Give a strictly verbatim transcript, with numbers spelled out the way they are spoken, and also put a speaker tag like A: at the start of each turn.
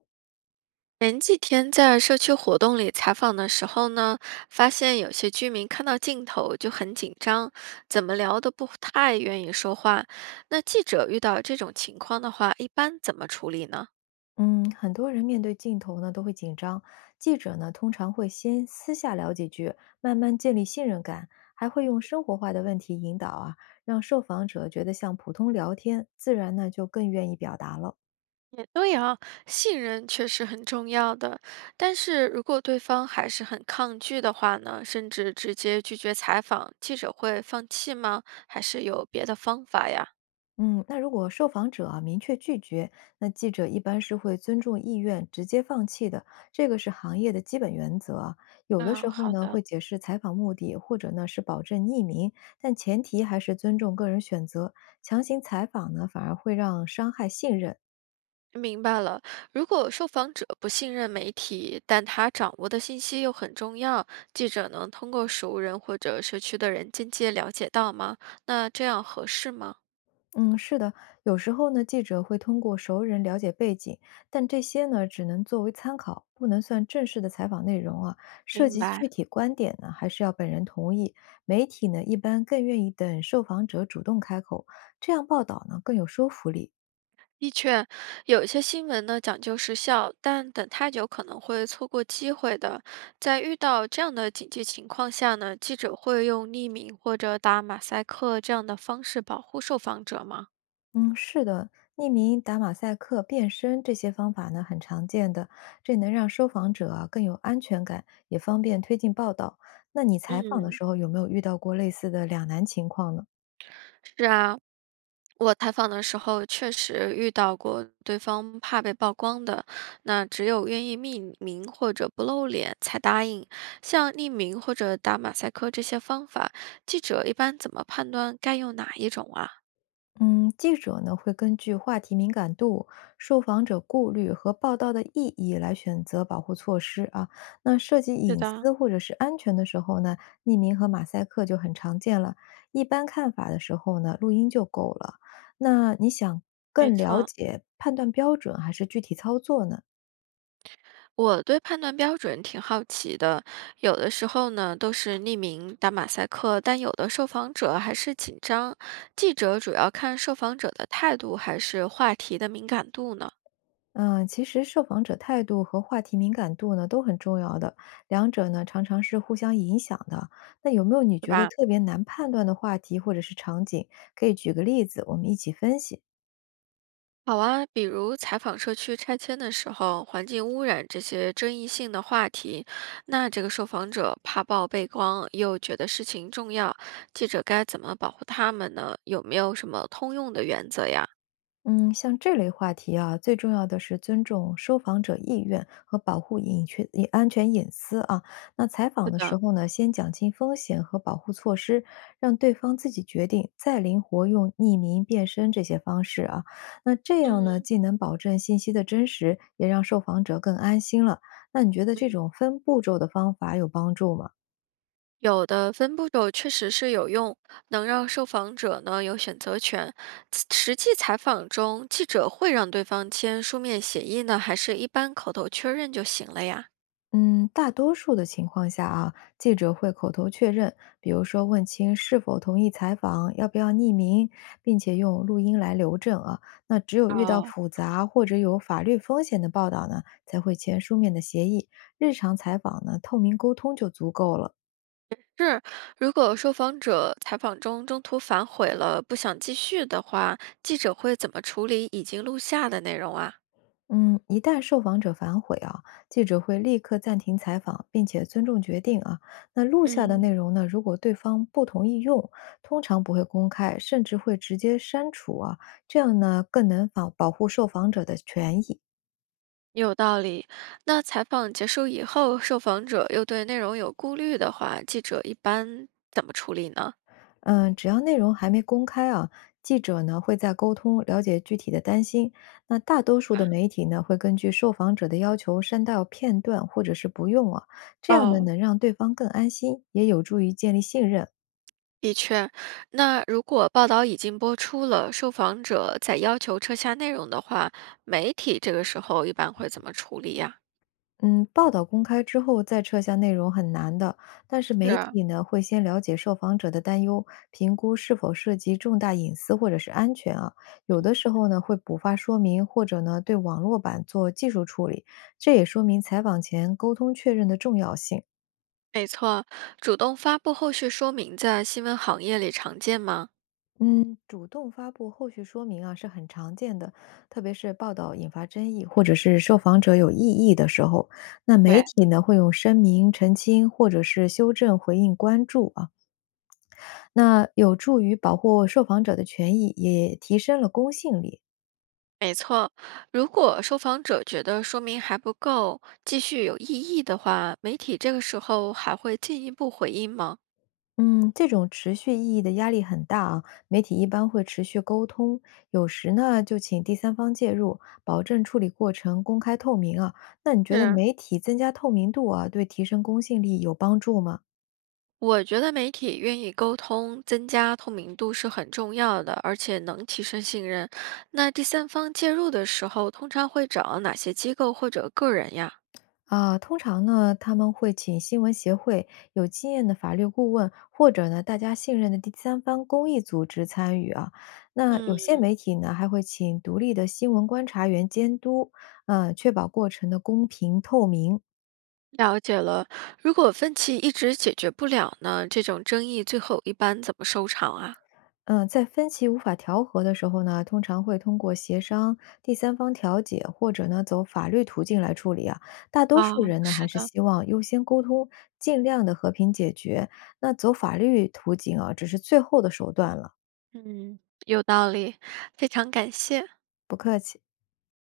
A: 前几天在社区活动里采访的时候呢，发现有些居民看到镜头就很紧张，怎么聊都不太愿意说话。那记者遇到这种情况的话，一般怎么处理呢？
B: 嗯，很多人面对镜头呢都会紧张，记者呢通常会先私下聊几句，慢慢建立信任感，还会用生活化的问题引导啊，让受访者觉得像普通聊天，自然呢就更愿意表达了。
A: 也对啊，信任确实很重要的，但是如果对方还是很抗拒的话呢，甚至直接拒绝采访，记者会放弃吗？还是有别的方法呀？
B: 嗯，那如果受访者啊明确拒绝，那记者一般是会尊重意愿，直接放弃的，这个是行业的基本原则啊。有的
A: 啊，
B: 时候
A: 好
B: 呢
A: 的。
B: 会解释采访目的，或者呢是保证匿名，但前提还是尊重个人选择。强行采访呢反而会让伤害信任。
A: 明白了。如果受访者不信任媒体，但他掌握的信息又很重要，记者能通过熟人或者社区的人间接了解到吗？那这样合适吗？
B: 嗯，是的，有时候呢，记者会通过熟人了解背景，但这些呢，只能作为参考，不能算正式的采访内容啊。涉
A: 明
B: 及
A: 白，
B: 具体观点呢，还是要本人同意。媒体呢，一般更愿意等受访者主动开口，这样报道呢更有说服力。
A: 的确，有一些新闻呢讲究时效，但等太久可能会错过机会的。在遇到这样的紧急情况下呢，记者会用匿名或者打马赛克这样的方式保护受访者吗？
B: 嗯，是的，匿名、打马赛克、变身这些方法呢，很常见的，这能让受访者啊更有安全感，也方便推进报道。那你采访的
A: 嗯，
B: 时候有没有遇到过类似的两难情况呢？
A: 是啊，我采访的时候确实遇到过对方怕被曝光的，那只有愿意匿名或者不露脸才答应。像匿名或者打马赛克这些方法，记者一般怎么判断该用哪一种啊？
B: 嗯，记者呢会根据话题敏感度、受访者顾虑和报道的意义来选择保护措施啊。那涉及
A: 对
B: 隐
A: 的，
B: 私或者是安全的时候呢，匿名和马赛克就很常见了。一般看法的时候呢，录音就够了。那你想
A: 没
B: 更了
A: 错。
B: 解判断标准还是具体操作呢？
A: 我对判断标准挺好奇的，有的时候呢都是匿名打马赛克，但有的受访者还是紧张。记者主要看受访者的态度还是话题的敏感度呢，
B: 嗯，其实受访者态度和话题敏感度呢都很重要的，两者呢常常是互相影响的。那有没有你
A: 是
B: 觉得
A: 吧？
B: 特别难判断的话题或者是场景？可以举个例子，我们一起分析。
A: 好啊，比如采访社区拆迁的时候，环境污染这些争议性的话题，那这个受访者怕曝被光，又觉得事情重要，记者该怎么保护他们呢？有没有什么通用的原则呀？
B: 嗯，像这类话题啊，最重要的是尊重受访者意愿和保护隐确隐安全隐私啊。那采访
A: 是
B: 的
A: 的，
B: 时候呢，先讲清风险和保护措施，让对方自己决定，再灵活用匿名、变身这些方式啊。那这样呢，
A: 嗯
B: 既能保证信息的真实，也让受访者更安心了。那你觉得
A: 嗯，
B: 这种分步骤的方法有帮助吗？
A: 有的分步骤确实是有用，能让受访者呢有选择权。此实际采访中，记者会让对方签书面协议呢，还是一般口头确认就行了呀？
B: 嗯，大多数的情况下啊，记者会口头确认，比如说问清是否同意采访，要不要匿名，并且用录音来留证啊。那只有遇到
A: 哦，
B: 复杂或者有法律风险的报道呢，才会签书面的协议。日常采访呢，透明沟通就足够了。
A: 是，如果受访者采访中中途反悔了，不想继续的话，记者会怎么处理已经录下的内容啊？
B: 嗯，一旦受访者反悔啊，记者会立刻暂停采访，并且尊重决定啊。那录下的内
A: 嗯，
B: 容呢，如果对方不同意用，通常不会公开，甚至会直接删除啊。这样呢，更能保保护受访者的权益。
A: 有道理。那采访结束以后，受访者又对内容有顾虑的话，记者一般怎么处理呢？
B: 嗯，只要内容还没公开啊，记者呢会在沟通了解具体的担心。那大多数的媒体呢会根据受访者的要求删掉片段或者是不用啊，这样呢
A: 哦，
B: 能让对方更安心，也有助于建立信任啊
A: 的确，那如果报道已经播出了，受访者再要求撤下内容的话，媒体这个时候一般会怎么处理呀？
B: 嗯，报道公开之后再撤下内容很难的，但是媒
A: 是，
B: 体呢会先了解受访者的担忧，评估是否涉及重大隐私或者是安全啊。有的时候呢会补发说明，或者呢对网络版做技术处理，这也说明采访前沟通确认的重要性。
A: 没错，主动发布后续说明在新闻行业里常见吗？
B: 嗯，主动发布后续说明啊是很常见的，特别是报道引发争议或者是受访者有异议的时候，那媒
A: 对，
B: 体呢会用声明澄清或者是修正回应关注啊。那有助于保护受访者的权益，也提升了公信力。
A: 没错，如果受访者觉得说明还不够，继续有异议的话，媒体这个时候还会进一步回应吗？
B: 嗯，这种持续意义的压力很大啊，媒体一般会持续沟通，有时呢就请第三方介入，保证处理过程公开透明啊。那你觉得
A: 是
B: 媒体增加透明度啊，对提升公信力有帮助吗？
A: 我觉得媒体愿意沟通，增加透明度是很重要的，而且能提升信任。那第三方介入的时候，通常会找哪些机构或者个人呀？
B: 啊，通常呢，他们会请新闻协会、有经验的法律顾问，或者呢，大家信任的第三方公益组织参与啊。那有些
A: 嗯。
B: 媒体呢，还会请独立的新闻观察员监督，嗯、确保过程的公平透明。
A: 了解了，如果分歧一直解决不了呢，这种争议最后一般怎么收场啊？
B: 嗯，在分歧无法调和的时候呢，通常会通过协商、第三方调解或者呢走法律途径来处理啊。大多
A: 啊，
B: 数人呢还
A: 是
B: 是
A: 的，
B: 希望优先沟通，尽量的和平解决。那走法律途径啊，只是最后的手段了。
A: 嗯，有道理，非常感谢。
B: 不客气。